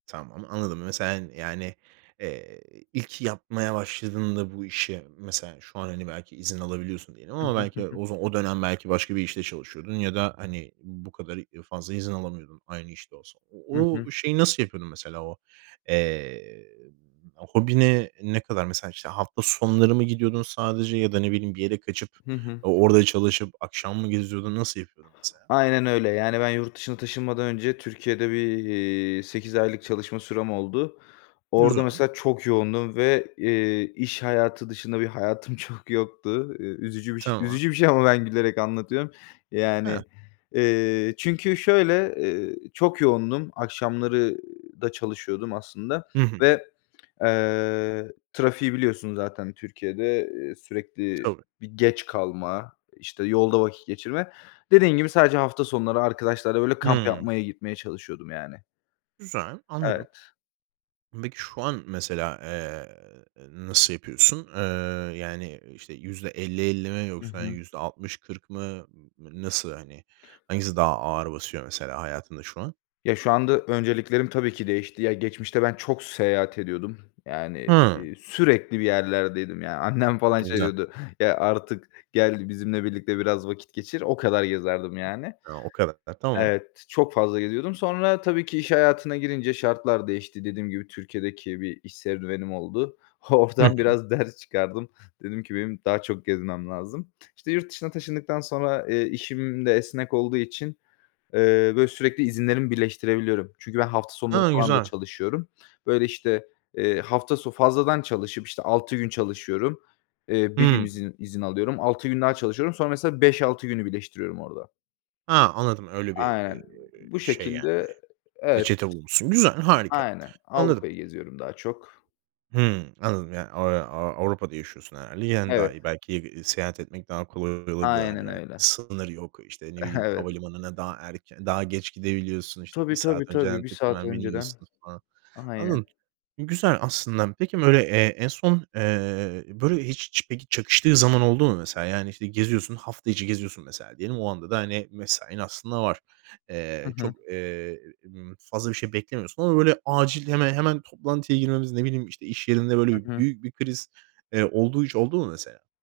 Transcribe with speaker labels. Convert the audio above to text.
Speaker 1: Tamam anladım. Mes sen yani, eee, ilk yapmaya başladığında bu işe mesela, şu an hani belki izin alabiliyorsun diyelim
Speaker 2: Hı
Speaker 1: ama
Speaker 2: hı, hı
Speaker 1: belki
Speaker 2: hı.
Speaker 1: o za o dönem belki başka bir işte çalışıyordun ya da hani bu kadar i fazla izin alamıyordun aynı işte olsa. O
Speaker 2: Hı hı.
Speaker 1: o şeyi nasıl yapıyordun mesela? O, eee, b hobine ne kadar mesela işte hafta sonları mı gidiyordun sadece ya da ne bileyim bir yere kaçıp
Speaker 2: Hı hı.
Speaker 1: o o orada çalışıp akşam mı geziyordun? Nasıl yapıyordun mesela?
Speaker 2: Aynen öyle. Yani ben yurt dışına taşınmadan önce Türkiye'de bir, iii, 8 aylık çalışma sürem oldu. Orada
Speaker 1: Güzel.
Speaker 2: mesela çok yoğundum ve, eee, iş hayatı dışında bir hayatım çok yoktu. Iıı, üzücü biş
Speaker 1: Tamam.
Speaker 2: üzücü bir şey ama ben gülerek anlatıyorum.
Speaker 1: Heh.
Speaker 2: Yani, eee, çünkü şöyle, ııı, çok yoğundum. Akşamları da çalışıyordum aslında
Speaker 1: Hı hı.
Speaker 2: ve, eee, trafiği biliyorsun zaten Türkiye'de, ııı,
Speaker 1: E
Speaker 2: sürekli
Speaker 1: tabii.
Speaker 2: bir geç kalma, işte yolda vakit geçirme. Dediğin gibi sadece hafta sonları arkadaşlarla böyle kamp
Speaker 1: Hı.
Speaker 2: yapmaya gitmeye çalışıyordum yani.
Speaker 1: Güzel. Anladım.
Speaker 2: Evet.
Speaker 1: Peki şu an mesela, eee, ııı, nasıl yapıyorsun? Iıı, yani, ııı, işte %50-50 mi
Speaker 2: Hı
Speaker 1: yoksa hani
Speaker 2: hı.
Speaker 1: %60-40 mı? N n nasıl hani? Hangisi daha ağır basıyor mesela hayatında şu an?
Speaker 2: Ya şu anda önceliklerim tabii ki değişti. Ya geçmişte ben çok seyahat ediyordum. Yani,
Speaker 1: Hı.
Speaker 2: iii, sürekli bir yerlerdeydim yani. Annem falan şey
Speaker 1: Güzel.
Speaker 2: diyordu, "Ya artık gel bizimle birlikte biraz vakit geçir." O kadar gezerdim yani.
Speaker 1: A, o kadar. Tamam.
Speaker 2: Evet, çok fazla geziyordum. Sonra tabii ki iş hayatına girince şartlar değişti. Dediğim gibi Türkiye'deki bir iş serüvenim oldu.
Speaker 1: Hı hı.
Speaker 2: Oradan biraz ders çıkardım. Dedim ki, "benim daha çok gezmem lazım." İşte yurt dışına taşındıktan sonra, eee, işim de esnek olduğu için, eee, böyle sürekli izinlerimi birleştirebiliyorum. Çünkü ben hafta sonları
Speaker 1: Hı
Speaker 2: falan da
Speaker 1: güzel.
Speaker 2: çalışıyorum. Böyle işte, eee, hafta so fazladan çalışıp işte 6 gün çalışıyorum. Eee, 1 gün
Speaker 1: Hı.
Speaker 2: izin izin alıyorum. 6 gün daha çalışıyorum. Sonra mesela 5-6 günü birleştiriyorum orada.
Speaker 1: Ha anladım öyle bir,
Speaker 2: Aynen.
Speaker 1: eee,
Speaker 2: Bu
Speaker 1: şey yani.
Speaker 2: şekilde evet.
Speaker 1: Reçete bulmuşsun. Güzel, harika.
Speaker 2: Aynen,
Speaker 1: Anladım.
Speaker 2: Avrupa'yı geziyorum daha çok.
Speaker 1: Hı anladım yani, aaa, aaa, Avrupa'da yaşıyorsun herhâlde. Yani daha
Speaker 2: Evet.
Speaker 1: iyi belki, eee, iii, seyahat etmek daha kolay olabiliyor hani
Speaker 2: Aynen
Speaker 1: belki.
Speaker 2: öyle.
Speaker 1: Sınır yok. İşte ne bileyim
Speaker 2: Evet.
Speaker 1: havalimanına daha erken, daha geç gidebiliyorsun. İşte 1
Speaker 2: Tabii, tabii,
Speaker 1: saat önceden
Speaker 2: tabii 1
Speaker 1: tık
Speaker 2: saat
Speaker 1: hemen
Speaker 2: önceden.
Speaker 1: biniyorsun falan.
Speaker 2: Aynen.
Speaker 1: Anladım. Güzel aslında. Peki böyle, eee, en son, eee, böyle hiç ç çakıştığı zaman oldu mu mesela? Yani işte geziyorsun, hafta içi geziyorsun mesela diyelim. O anda da hani mesain aslında var.
Speaker 2: Hı
Speaker 1: Eee,
Speaker 2: hı.
Speaker 1: çok, eee, m fazla bir şey beklemiyorsun ama böyle acil heme hemen toplantıya girmemiz, ne bileyim işte iş yerinde böyle
Speaker 2: Hı hı.
Speaker 1: büyük bir kriz, eee, olduğu hiç oldu mu mesela?